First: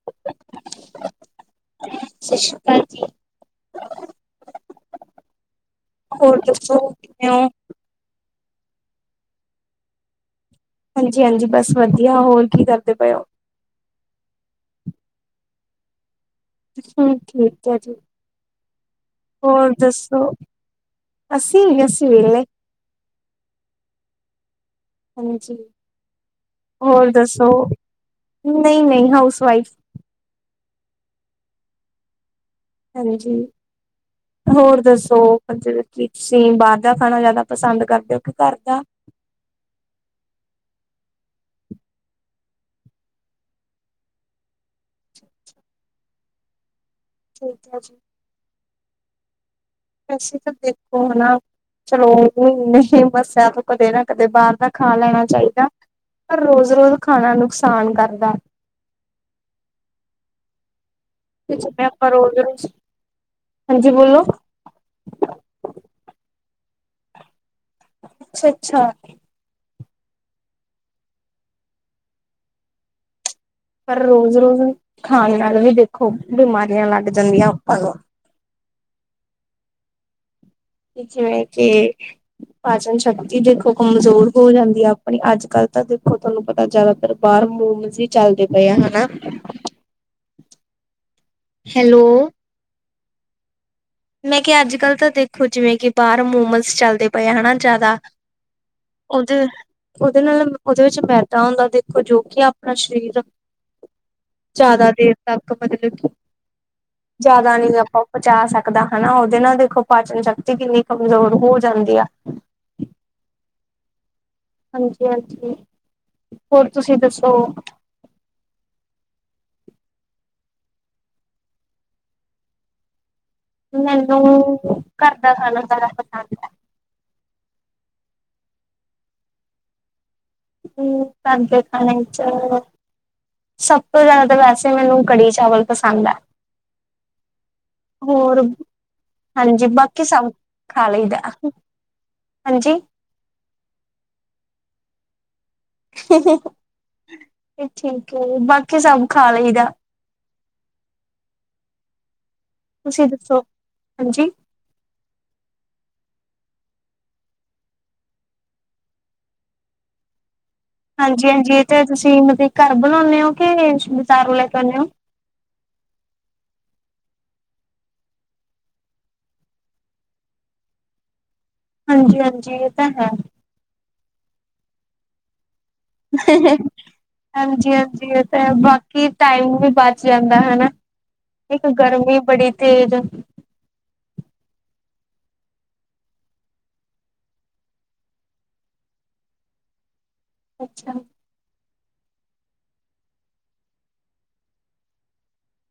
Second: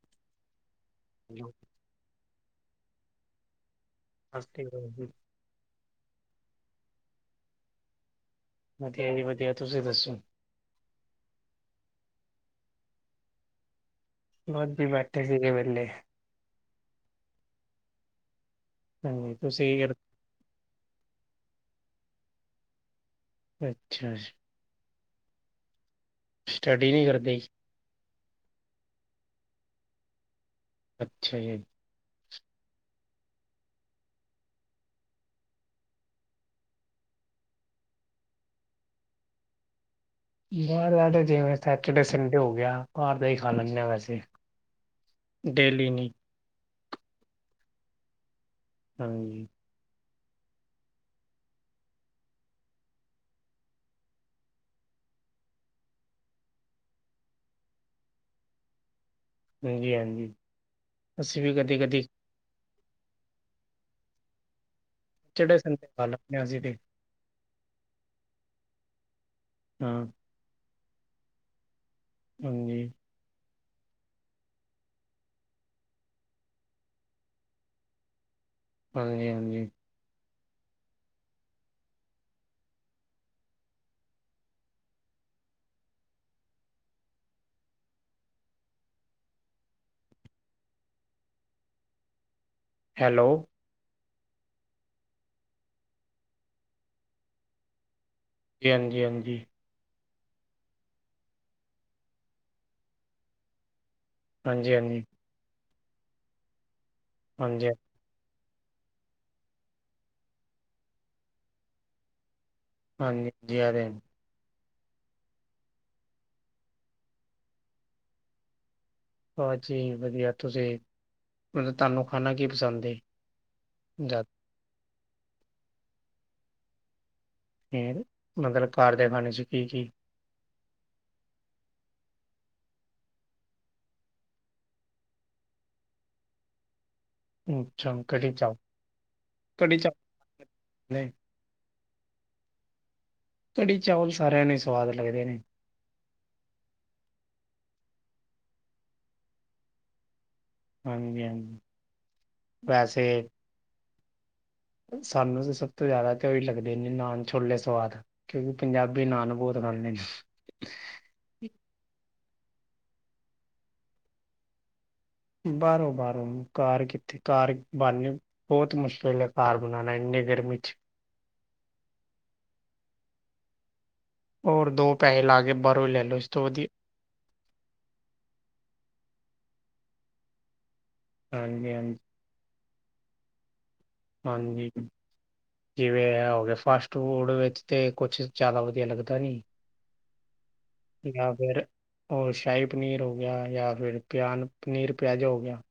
[inaudible] ਹ [unintelligible] ਸਤਿ ਸ਼੍ਰੀ ਅਕਾਲ ਜੀ। ਸਭ ਠੀਕ ਠਾਕ ਜੀ। ਹੋਰ ਦੱਸੋ ਕਿਵੇਂ ਹੋ? ਵਧੀਆ ਜੀ-ਵਧੀਆ ਤੁਸੀਂ ਦੱਸੋ? ਹਾਂਜੀ-ਹਾਂਜੀ ਬਸ ਵਧੀਆ, ਹੋਰ ਕੀ ਕਰਦੇ ਪਏ ਹੋ? ਬਸ ਜੀ ਬੈਠੇ ਸੀਗੇ ਵੇਲੇ। ਹੂੰ ਠੀਕ ਹੈ ਜੀ ਹਾਂਜੀ ਤੁਸੀਂ ਹੋਰ ਕੀ ਕਰਦੇ? ਦੱਸੋ? ਹਸੀ-ਹਸੀ ਵੇਲੇੇ। ਅੱਛਾ ਜੀ। ਹਾਂਜੀ, ਸਟੱਡੀ ਨਹੀਂ ਹੋਰ ਕਰਦੇ, ਦੱਸੋ ਨਹੀਂ-ਨਹੀਂ ਹਾਊਸ ਵਾਈਫ। ਅੱਛਾ ਜੀ। ਹਾਂਜੀ। ਹੋਰ ਦੱਸੋ ਜਿ ਕਿ ਤੁਸੀਂ ਬਾਹਰ ਦਾ ਖਾਣਾ ਜ਼ਿਆਦਾ ਪਸੰਦ ਕਰਦੇ ਹੋ ਕਿ ਘਰ ਦਾ? ਬਾਹਰ ਜਿਵੇਂ ਸੈਟਰਡੇ, ਸੰਡੇ ਹੋ ਗਿਆ ਬਾਹਰ ਦਾ ਹੀ ਖਾ ਲੈਂਦੇ ਹਾਂ ਵੈਸੇ। ਡੇਲੀ ਨੀ। ਠੀਕ ਹਾ ਜੀ। ਹਾਂਜੀ। ਵੈਸੇ ਤਾਂ ਦੇਖੋ ਹੈਨਾ। ਚਲੋ ਦਸਿਆ ਤੂੰ ਕਦੇ ਨਾ ਕਦੇ ਬਾਹਰ ਦਾ ਖਾ ਲੈਣਾ ਚਾਹੀਦਾ। ਪਰ ਰੋਜ਼-ਰੋਜ਼ ਖਾਣਾ ਨੁਕਸਾਨ ਕਰਦਾ। ਹਾਂਜੀ-ਹਾਂਜੀ। ਕੁੱਝ ਆਪਾਂ ਰੋਢ ਦੇ ਵਿਚ ਹਾਂਜੀ ਬੋਲੋ। ਕਿਹੜੇ ਥਾ ਤੇ ਖਾ ਲੈਦੇ ਹਾਂ ਅਸੀਂ ਤੇ। ਅੱਛਾ-ਅੱਛਾ। ਹਾਂ। ਹਾਂਜੀ। ਪਰ ਰੋਜ਼-ਰੋਜ਼ ਖਾਣ ਨਾਲ ਵੀ ਦੇਖੋ ਬਿਮਾਰੀਆਂ ਲੱਗ ਜਾਂਦੀਆਂ ਆਪਾਂ ਨੂੰ। ਹਾਂਜੀ ਹਾਂਜੀ। ਜਿਵੇਂ ਕਿ। ਪਾਚਨ ਸ਼ਕਤੀ ਦੇਖੋ ਕਮਜ਼ੋਰ ਹੋ ਜਾਂਦੀ ਹੈ ਆਪਣੀ ਅੱਜ ਕੱਲ੍ਹ ਤਾਂ ਦੇਖੋ ਤੁਹਾਨੂੰ ਪਤਾ ਜ਼ਿਆਦਾਤਰ। ਬਾਹਰ ਮੋਮਜ਼ ਵੀ ਚੱਲਦੇ ਪਏ ਆ ਹਨਾ। ਹੈਲੋ। ਹੈਲੋ। ਮੈਂ ਕਿਹਾ ਅੱਜ ਕੱਲ੍ਹ ਤਾਂ ਦੇਖੋ ਜਿਵੇਂ ਕਿ ਬਾਹਰ ਮੋਮਸ ਚੱਲਦੇ ਪਏ ਹਨਾ ਜ਼ਿਆਦਾ। ਜੀ ਹਾਂਜੀ ਹਾਂਜੀ, ਉਹਦੇੇ। ਉਹਦੇ ਨਾਲ ਉਹਦੇ ਵਿੱਚ ਮੈਦਾ ਹੁੰਦਾ ਦੇਖੋ ਜੋ ਕਿ ਆਪਣਾ ਸਰੀਰ ਹਾਂਜੀ ਜ਼ਿਆਦਾ ਹਾਂਜੀ। ਦੇਰ ਤੱਕ ਮਤਲਬ ਕਿ ਜਿਆਦਾ ਹਾਂਜੀ ਨਹੀਂ ਆਪਾਂ ਪਚਾ ਸਕਦੇ। ਸਕਦਾ ਹਨਾ ਉਹਦੇ ਨਾਲ ਦੇਖੋ ਪਾਚਨ ਸ਼ਕਤੀ ਕਿੰਨੀ ਕਮਜ਼ੋਰ ਹੋ ਜਾਂਦੀ ਆ। ਹਾਂਜੀ ਜੀ ਅਦੇ। ਹਾਂਜੀ ਹਾਂਜੀ ਹੋਰ ਤੁਸੀਂ ਦੱਸੋ? ਹਾਂਜੀੀ ਵਧੀਆ ਤੁਸੀਂ ਮਤਲਬ ਤੁਹਾਨੂੰ ਖਾਣਾ ਕੀ ਪਸੰਦ ਏ? ਮੈਨੂੰ ਘਰਦਾ ਖਾਣਾ ਜਿਆਦਾ ਪਸੰਦ ਹੈ। ਮਤਲਬ ਘਰ ਦੇ ਖਾਣੇ ਚ ਕੀ ਕੀ? ਹਮ ਘਰ ਦੇ ਖਾਣੇ ਚ। ਸਭ ਤੋਂ ਜ਼ਿਆਦਾ ਤਾਂ ਵੈਸੇ ਮੈਨੂੰ ਕੜੀ ਚਾਵਲ ਪਸੰਦ ਹੈ। ਅੱਛਾ ਕੜੀ ਹੋਰ ਚਾਵਲ ਹਾਂਜੀ ਕੜੀ ਬਾਕੀ ਸਭ ਚਾਵਲ ਖਾ ਨਹੀਂ ਲਈਦਾ। ਹਾਂਜੀ। ਕੜੀ ਚਾਵਲ ਸਾਰਿਆਂ ਨੂੰ ਸਵਾਦ ਲੱਗਦੇ ਨੇ। ਇਹ ਠੀਕ ਹੈ ਬਾਕੀ ਸਭ ਖਾ ਲਈਦਾ। ਹਾਂਜੀ ਹਾਂਜੀ। ਵੈਸੇ ਤੁਸੀਂ ਦੱਸੋ ਹਾਂਜੀ। ਸਾਨੂੰ ਤਾਂ ਸਭ ਤੋਂ ਜ਼ਿਆਦਾ ਤੇਓ ਹੀ ਲੱਗਦੇ ਨੇ ਨਾਨ ਛੋਲੇ ਸਵਾਦ। ਕਿਉਂਕਿ ਪੰਜਾਬੀ ਨਾਨ ਬਹੁਤ ਖਾਂਦੇ ਨੇ। ਹਾਂਜੀ ਹਾਂਜੀ ਇਹ ਤੇ ਤੁਸੀਂ ਮਤਲਬ ਘਰ ਬਣਾਉਂਨੇ ਹੋ ਕੇ ਬਜਾਰੋਂ ਲੈ ਕੇ ਆਉਣੇ ਹੋ? ਬਾਹਰੋਂ ਬਾਹਰੋ ਘਰ ਕਿੱਥੇ ਘਰ ਬੰਨ ਨੇ। ਬਹੁਤ ਮੁਸ਼ਕਿਲ ਹੈ ਘਰ ਬਣਾਉਣਾ ਇੰਨੇ ਗਰਮੀ ਚ। ਹਾਂਜੀ ਹਾਂਜੀ ਇਹ ਤਾਂ ਹੈ। ਹੋਰ ਦੋ ਪੈਸੇ ਲਾ ਕੇ ਬਾਹਰੋਂ ਲੈ ਲੋ ਇਸ ਤੋਂ ਵਧੀਆ। ਹਾਂਜੀ ਹਾਂਜੀ ਇਹ ਤੇ ਬਾਕੀ ਟਾਈਮ ਵੀ ਬਚ ਜਾਂਦਾ ਹਨਾ। ਇੱਕ ਹਾਂਜੀ ਹਾਂਜੀ ਗਰਮੀ ਬੜੀ ਤੇਜ। ਹਾਂਜੀ। ਜਿਵੇਂ ਏ ਗਿਆ ਫਾਸਟ ਫੂਡ ਵਿੱਚ ਤੇ ਕੁਛ ਜ਼ਿਆਦਾ ਵਧੀਆ ਲੱਗਦਾ ਨੀ। ਅੱਛਾ। ਨਾ ਫਰ। ਉਹਰ ਸ਼ਾਹੀ ਪਨੀਰ ਹੋ ਗਿਆ ਯਾ ਫਿਰ ਪਿਆਨ ਪਨੀਰ ਪਿਆਜ਼ਾ ਹੋ ਗਿਆ।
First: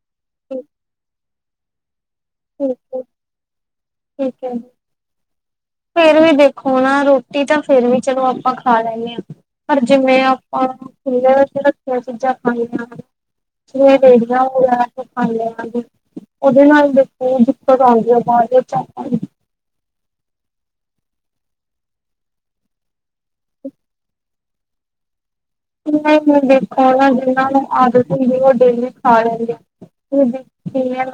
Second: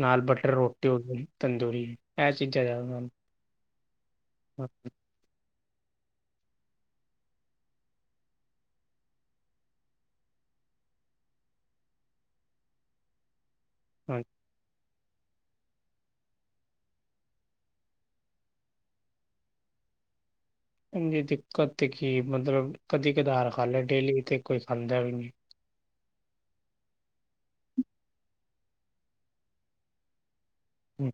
ਨਾਲ ਬਟਰ ਠੀਕ ਰੋਟੀ ਹੋਗੀ ਤੰਦੂਰੀ। ਇਹ ਚੀਜ਼ਾਂ ਜ਼ਿਆਦਾ ਠੀਕ ਹਨ। ਠੀਕ ਹੈ ਜੀ। ਫੇਰ ਵੀ ਦੇਖੋ ਨਾ ਰੋਟੀ ਤਾਂ ਫੇਰ ਵੀ ਚਲੋ ਆਪਾਂ ਖਾ ਲੈਂਦੇ ਹਾਂ। ਪਰ ਜਿਵੇਂ ਆਪਾਂ ਖੀਆਂ ਰੱਖੀਆਂ ਚੀਜ਼ਾਂ ਖਆਂ ਹਨ ਜੀਆਂੜੀਆਂ। ਹਾਂ- ਲੈ ਕੇ ਖਾ ਲਗੇ ਉਹਦੇ ਨਾਲ ਦੇਖ ਦਿੱਕਤ ਆਉਂਦੀ ਹੈ ਬਾਹਰ ਦੇਾਂ ਦੀ। ਹ ਦਿੱਕਤ ਤੇ ਕੀ ਮਤਲਬ ਕਦੀ ਕਧਾਰ ਖਾ ਲਿਆ ਡੇਲੀ ਤੇ ਕੋਈ ਖਾਂਦਾ ਵੀ ਨਹੀਂ। ਦੇਖੋ ਨਾ ਜਿਨਾਂ ਨੂੰ ਆਦਤ ਹੁੰਦੀ ਉਹ ਡੇਲੀ ਖਾ ਲੈਂਦੇ। ਡਜੀ ਖਾਣ। ਹਮ,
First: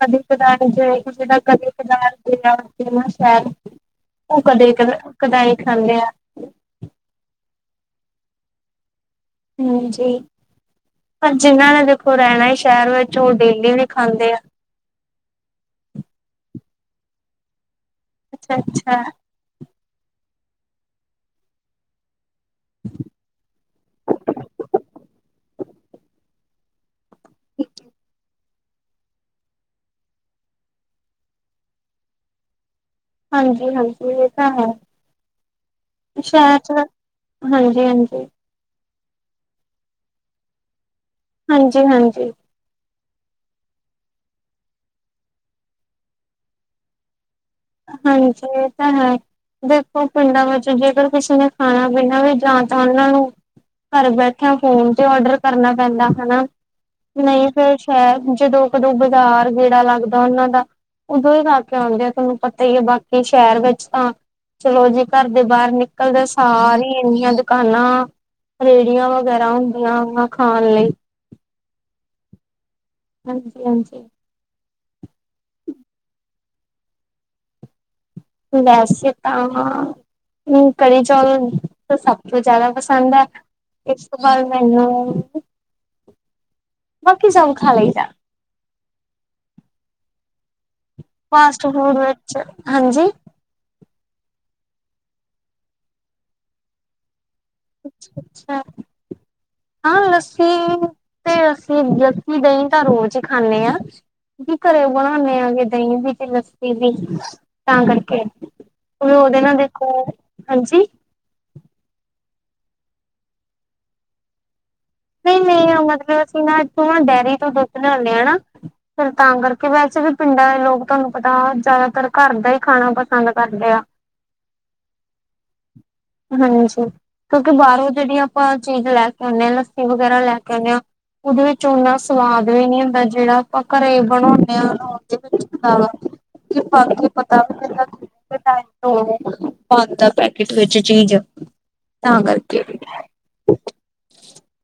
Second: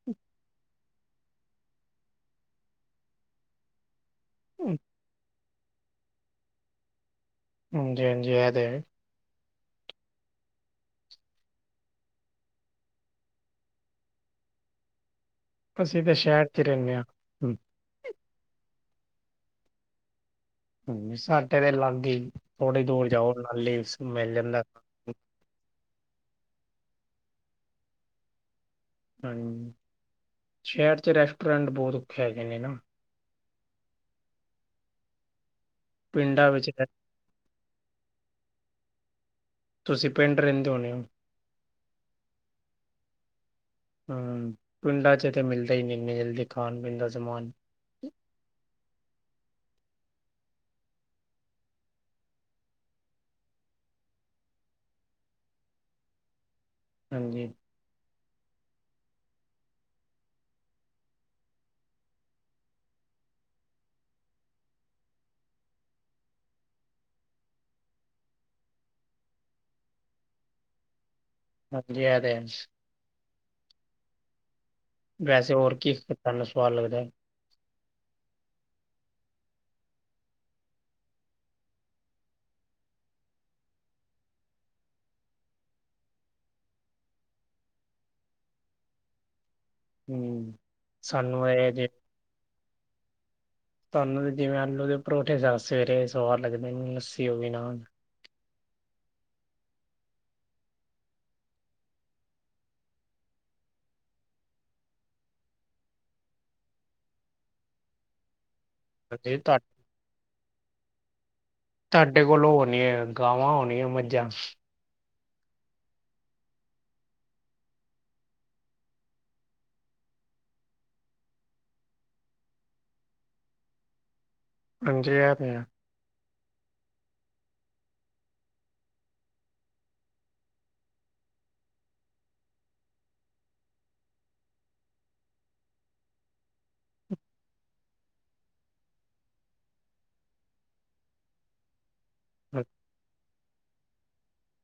ਕਦੇਦਾਰ ਕਦੇਦ ਸ਼। ਉਹ ਕਦੇ ਹਮ, ਕ ਕਦਾ ਹੀ ਖਾਂਦੇ ਆ। ਹਾਂਜੀ ਹਾਂਜੀ ਇਹ ਤੇ ਹੇ। ਹਾਂਜੀ ਪਰ ਜਿੰਨਾਂ ਨੇ ਦੇਖੋ ਰਹਿਣਾ ਸ਼ਹਿਰ ਵਿੱਚ ਉਹ ਡੇਲੀ ਵੀ ਖਾਂਦੇ ਆ। ਅਸੀਂ ਤੇ ਸ਼ਹਿਰ ਚ ਹੀ ਰਹਿੰਦੇ ਹਾਂ। ਹਮ, ਅੱਛਾ ਅੱਛਾ। ਸਾਡੇ ਦੇ ਲਾਗੇ ਹੀ ਥੋੜੀ ਦੂਰ ਜਾਓ ਨਾ ਲੇ ਮਿਲ ਜਾਂਦਾ। ਹਾਂ ਸ਼ਹਿਰ ਚ ਰੈਸਟੋਰੈਂਟ ਬਹੁਤ ਹੈਗੇ ਨੇ ਨਾ। ਹਾਂਜੀ ਹਾਂਜੀ ਇਹ ਤਾਂ ਹੈ ਪਿੰਡਾਂ ਸ਼ਹਿਰ ਵਿੱਚ ਚ ਨਾ। ਰਹਿ- ਹਾਂਜੀ ਹਾਂਜੀ। ਤੁਸੀਂ ਪਿੰਡ ਰਹਿੰਦੇ ਹੋਣੇ ਹੋ। ਹਾਂਜੀ ਹਾਂਜੀ। ਹਮ ਪਿੰਡਾਂ ਚ ਤਾਂ ਮਿਲਦਾ ਹੀ ਨ ਇਨੀ ਜਲਦੀ ਖਾਣ ਪੀਣ ਦਾ ਸਮਾਨ। ਹਾਂਜੀ ਇਹ ਤਾਂ ਹੈ। ਦੇਖੋ ਪਿੰਡਾਂ ਵਿੱਚ ਜੇਕਰ ਕਿਸੇ ਨੇ ਖਾਣਾ ਪੀਣਾ ਵੀ ਜਾਂ ਤਾਂ ਉਹਨਾਂ ਨੂੰ। ਘਰ ਬੈਠਿਆਂ ਫੋਨ ਤੇ ਔਡਰ ਕਰਨਾ ਪੈਂਦਾ ਹਨਾ ਹਾਂਜੀ। ਨਹੀਂ ਫੇਰ। ਹੈ ਜਦੋਂ ਕਦੋਂ ਬਾਜ਼ਾਰ ਗੇੜਾ ਲੱਗਦਾ ਉਹਨਾਂ ਦਾ ਉਦੋਂ ਹੀ ਲਾ ਕੇ ਆਉਂਦੇ ਆ ਤੁਹਨੂੰ ਪਤਾ। ਹੀ ਬਾਕੀ ਸ਼ਹਿਰ ਵਿੱਚ ਤਾਂ। ਚਲੋ ਜੀ ਘਰ ਦੇ ਬਾਹਰ ਨਿਕਲਦੇ ਸਾਰੀ ਇੰਨੀਆਂ ਦੁਕਾਨਾਂ। ਰੇੜੀਆਂ ਵਗੈਰਾ ਹੁੰਦੀਆਂ ਹਨ ਖਾਣ ਲਈ। [unintelligible] ਹਾਂਜੀ ਹਾਂਜੀ। ਵੈਸੇ ਹੋਰ ਕੀ ਸਾਨੂੰ ਤੁਆਨੁ ਸਵਾਦ ਲੱਗਦੈ। ਵੈਸੇ ਤਾਂ ਕੜੀ ਚੌਲ ਸਭ ਤੋਂ ਜਾਦਾ ਪਸੰਦ ਐ। ਇਸ ਤੋਂ ਬਾਦ ਮੈਨੂੰ ਬਾਕੀ ਸਭ ਖਾ ਲਈਦੈ। ਹੂੰ। ਸਾਨੂੰ ਫਾਸਟ ਇਹ ਜੇ ਫੂਡ ਵਿੱਚ ਹਾਂਜੀ। ਤਾਂਨੂੰ ਤੇ ਜਿਵੇਂ ਆਲੂ ਦੇ ਪਰੌਂਠੇ ਜਾਂ ਸਵੇਰੇ ਸਵਾਰ ਲੱਗਦੇ ਲੱਸੀ ਹੋਗੀ ਨਾ। ਅੱਛਾ ਅੱਛਾ। ਹਾਂ ਲੱਸੀ ਤੇ ਲੱਸੀ ਲੱਸੀ ਦਹੀਂ ਤਾਂ ਰੋਜ਼ ਹੀ ਖਾਂਦੇ ਹਾਂ। ਕੀ ਘਰੇ ਬਣਾਉਦੇ ਆਂਗੇ ਦਹੀਂ ਵੀ ਤੇ ਲੱਸੀ ਵੀ ਤਾਂ ਕਰਕੇ। ਹਾਂਜੀ ਉਹਦੇ ਨਾ ਤੁਹਾ ਦੇਖੋ ਹਾਂਜੀ। ਤੁਹਾਡੇ ਕੋਲ ਹੋਣੀ ਹੈ ਗਾਵਾਂ ਹੋਣੀਆਂ ਮੱਝਾਂ। ਨਹੀਂ ਨਹੀਂ ਮਤਲਬ ਅਸੀਂ ਨਾ ਇੱਥੋਂ ਡੈਅਰੀ ਤੋਂ ਦੁੱਧ ਲੈਓਣੇ ਹਾਂ ਨਾ। ਫਿਰ ਤਾਂ ਕਰਕੇ ਵੈਸੇ ਵੀ ਪਿੰਡਾਂ ਦੇ ਲੋਕ ਤੁਹਾਨੂੰ ਪਤਾ ਜ਼ਿਆਦਾਤਰ ਘਰ ਦਾ ਹੀ ਖਾਣਾ ਪਸੰਦ ਕਰਦੇ ਆ। ਹਾਂਜੀ ਐ ਤੇ ਹੈ। ਹਾਂਜੀ ਕਿਉਂਕਿ ਬਾਹਰੋਂ ਜਿਹੜੀ ਆਪਾਂ ਚੀਜ਼ ਲੈ ਕੇ ਆਉਂਦੇ ਹਾਂ ਲੱਸੀ ਵਗੈਰਾ ਲੈ ਕੇ ਆਉਂਦੇ ਹਾਂ। ਉਹਦੇ ਵਿੱਚ ਓਨਾ ਸਵਾਦ ਵੀ ਨੀ ਹੁੰਦਾ ਜਿਹੜਾ ਆਪਾਂ ਘਰੇ ਬਣਾਉਦੇ ਆਾਂ ਉਹਦੇ ਵਿੱਚ। ਪਾ ਪਤਾ ਦਾ ਪੈਕੇਟ ਚੀਜ਼ ਤਾਂ ਕਰਕੇ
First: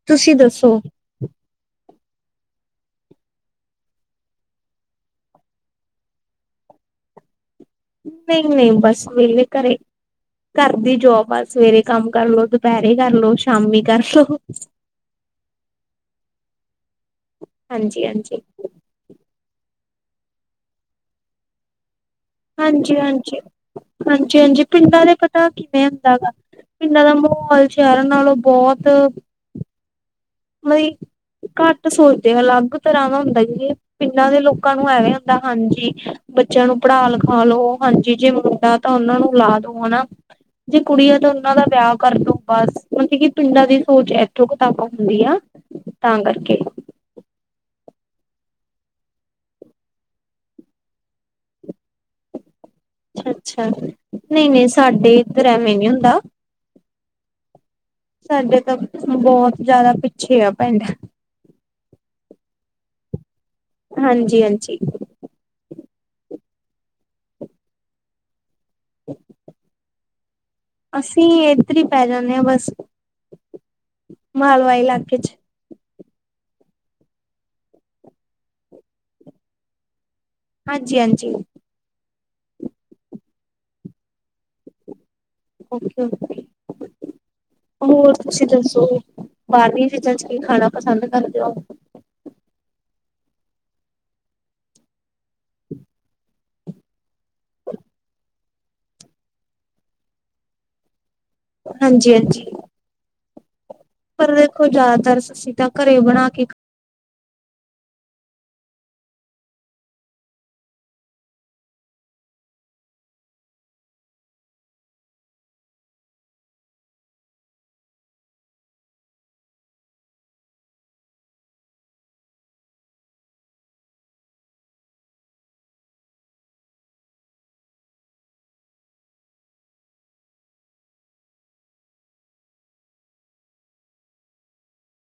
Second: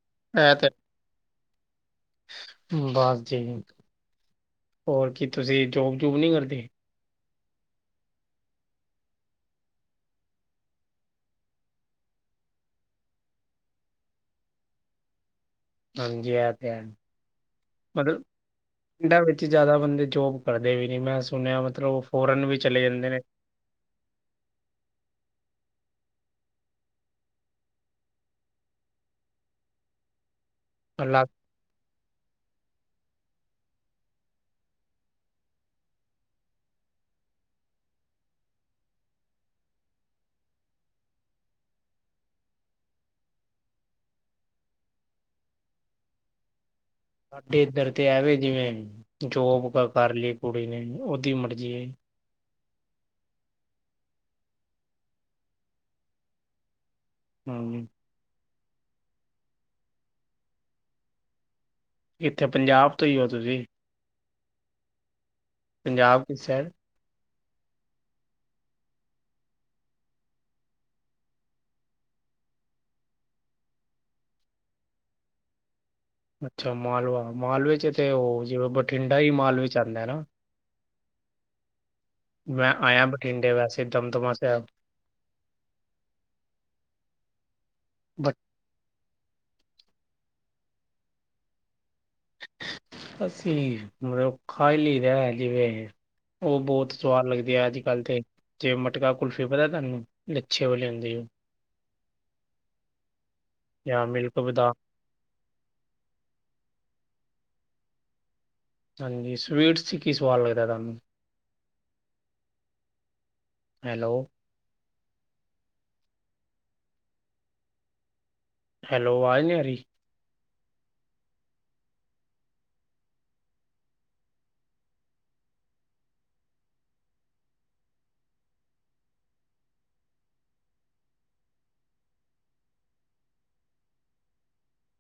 ਤੁਸੀਂ ਇਹ ਤੇ ਦੱਸੋ। ਬਸ ਜੀ ਹੋਰ ਕੀ ਤੁਸੀਂ ਜੋਬ ਜੂਬ ਨਹੀ ਕਰਦੇ। ਨਹੀਂ ਨਹੀਂ ਬਸ ਵੇਲੇ ਘਰੇ। ਘਰ ਦੀ ਜੋਬ ਆ ਸਵੇਰੇ ਕੰਮ ਕਰਲੋ ਦੁਪੈਰੇ ਕਰਲੋ ਸ਼ਾਮੀ ਕਰਲੋ। ਹੰਜੀ ਐ ਤੇ ਹੈ ਹਾਂਜੀ ਪਰ ਹਾਂਜੀ ਪਿੰਡਾਂ ਵਿੱਚ ਜਾਦਾ ਬੰਦੇ ਜੋਬ ਕਰਦੇ ਵੀ ਨੀ ਮੈਂ ਸੁਣਿਆ ਮਤਲਬ। ਫੋਰਨ ਵੀ ਚਲੇ ਹਾਂਜੀ ਜਾਂਦੇ ਨੇ। ਹਾਂਜੀ ਹਾਂਜੀ ਹਾਂਜੀ ਪਿੰਡਾਂ ਦੇ ਪਤਾ ਕਿਵੇਂ ਹੁੰਦਾ ਹੈ। ਪਿੰਡਾਂ ਦਾ ਮਾਹੌਲ ਸ਼ਹਿਰਾਂ ਨਾਲੋਂ ਬੋਤ ਵਈ। ਅਲਗ ਘੱਟ ਸੋਚਦੇ ਅਲੱਗ ਤਰ੍ਹਾਂ ਦਾ ਹੁੰਦਾ ਹੈ ਕਿਉਂਕਿ ਪਿੰਡਾਂ ਦੇ ਲੋਕਾਂ ਨੂੰ ਐਵੇਂ ਹੁੰਦਾ ਹਾਂਜੀ। ਬੱਚਿਆਂ ਨੂੰ ਪੜ੍ਹਾ ਲਿਖਾ ਲੋ ਹਾਂਜੀ ਜੇ ਮੁੰਡਾ ਤਾਂ ਓਨਾਂ ਨੂੰ ਲਾ ਦੋ ਹਨਾ। ਜੇ ਕੁੜੀ ਤਾਂ ਓਹਨਾ ਦਾ ਵਿਆਹ ਕਰਦੋ ਬਸ ਮਤਲਬ ਕੀ ਪਿੰਡਾਂ ਦੀ ਸੋਚ ਇੱਥੋਂ ਕਿਤਾਬਾਂ ਤਕ। ਹੁੰਦੀ ਆ ਤਾਂ ਕਰਕੇ। ਸਾਡੇ ਇੱਧਰ ਤੇ ਐਵੇ ਜਿਵੇਂ ਜੋਬ ਕਰ ਲਈ ਕੁੜੀ ਨੇ ਓਹਦੀ ਮਰਜ਼ੀ ਏ। ਅੱਛਾ-ਅੱਛਾ, ਨਈ-ਨਈ, ਸਾਡੇ ਇੱਧਰ ਐਵੇਂ ਨੀ ਹੁੰਦਾ। ਹਮ। ਸਾਡੇ ਤਾਂ ਬਹੁਤ ਜਿਆਦਾ ਪਿੱਛੇ ਆ ਪਿੰਡ। ਕਿਥੇ ਪੰਜਾਬ ਤੋਂ ਈ ਓ ਤੁਸੀਂ? ਹਾਂਜੀ-ਹਾਂਜੀ ਪੰਜਾਬ ਕਿਸ ਸਾਈਡ? [unintelligible] ਅਸੀਂ ਏਧਰ ਈ ਪੈ ਜਾਂਨੇ ਆ ਬਸ ਮਾਲਵਾ ਇਲਾਕੇ ਚ। ਅੱਛਾ ਮਾਲਵਾ ਮਾਲਵੇ ਚ ਤੇ ਉਹ ਜਿਵੇ ਬਠਿੰਡਾ ਈ ਮਾਲਵੇ ਚ ਆਂਦਾ ਹੈ ਨਾ। ਹਾਂਜੀ-ਹਾਂਜੀ। ਮੈਂ ਆਇਆ ਬਠਿੰਡੇ ਵੈਸੇ ਦਮਦਮਾ ਸਾਹਿਬ। ਹੋਰ ਬਟ ਤੁਸੀਂ ਦੱਸੋ? ਬਾਰਲੀਆਂ ਚੀਜ਼ਾਂ ਚ ਕੀ ਖਾਣਾ ਪਸੰਦ ਕਰਦੇ ਓ? ਅਸੀਂ ਮਤਲਬ ਖਾ ਈ ਲਈ ਦਾ ਜਿਵੇਂ ਓ ਬਹੁਤ। ਸਵਾਦ ਲੱਗਦੀ ਐ ਅੱਜ ਕੱਲ ਤੇ ਜਿਵੇਂ ਮਟਕਾ ਕੁਲਫੀ ਪਤਾ ਤੁਹਾਨੂੰ ਲੱਛੇ ਵਾਲੀ ਹੁੰਦੀ ਐ। ਹਾਂਜੀ-ਹਾਂਜੀ। ਜਾਂ ਪਰ ਮਿਲਕ ਦੇਖੋ ਬਦਾਮ ਜਿਆਦਾਤਰ ਅਸੀਂ ਤਾਂ ਘਰੇ ਬਣਾ ਕੇ ਖਾਨੇ ਆ। ਹਾਂਜੀ, ਸਵੀਟਸ 'ਚ ਕੀ ਸਵਾਦ ਲੱਗਦਾ ਤੁਹਾਨੂੰ? ਹੈਲੋ। ਹੈਲੋ ਆਵਾਜ਼ ਨਹੀ ਆ ਰਹੀ।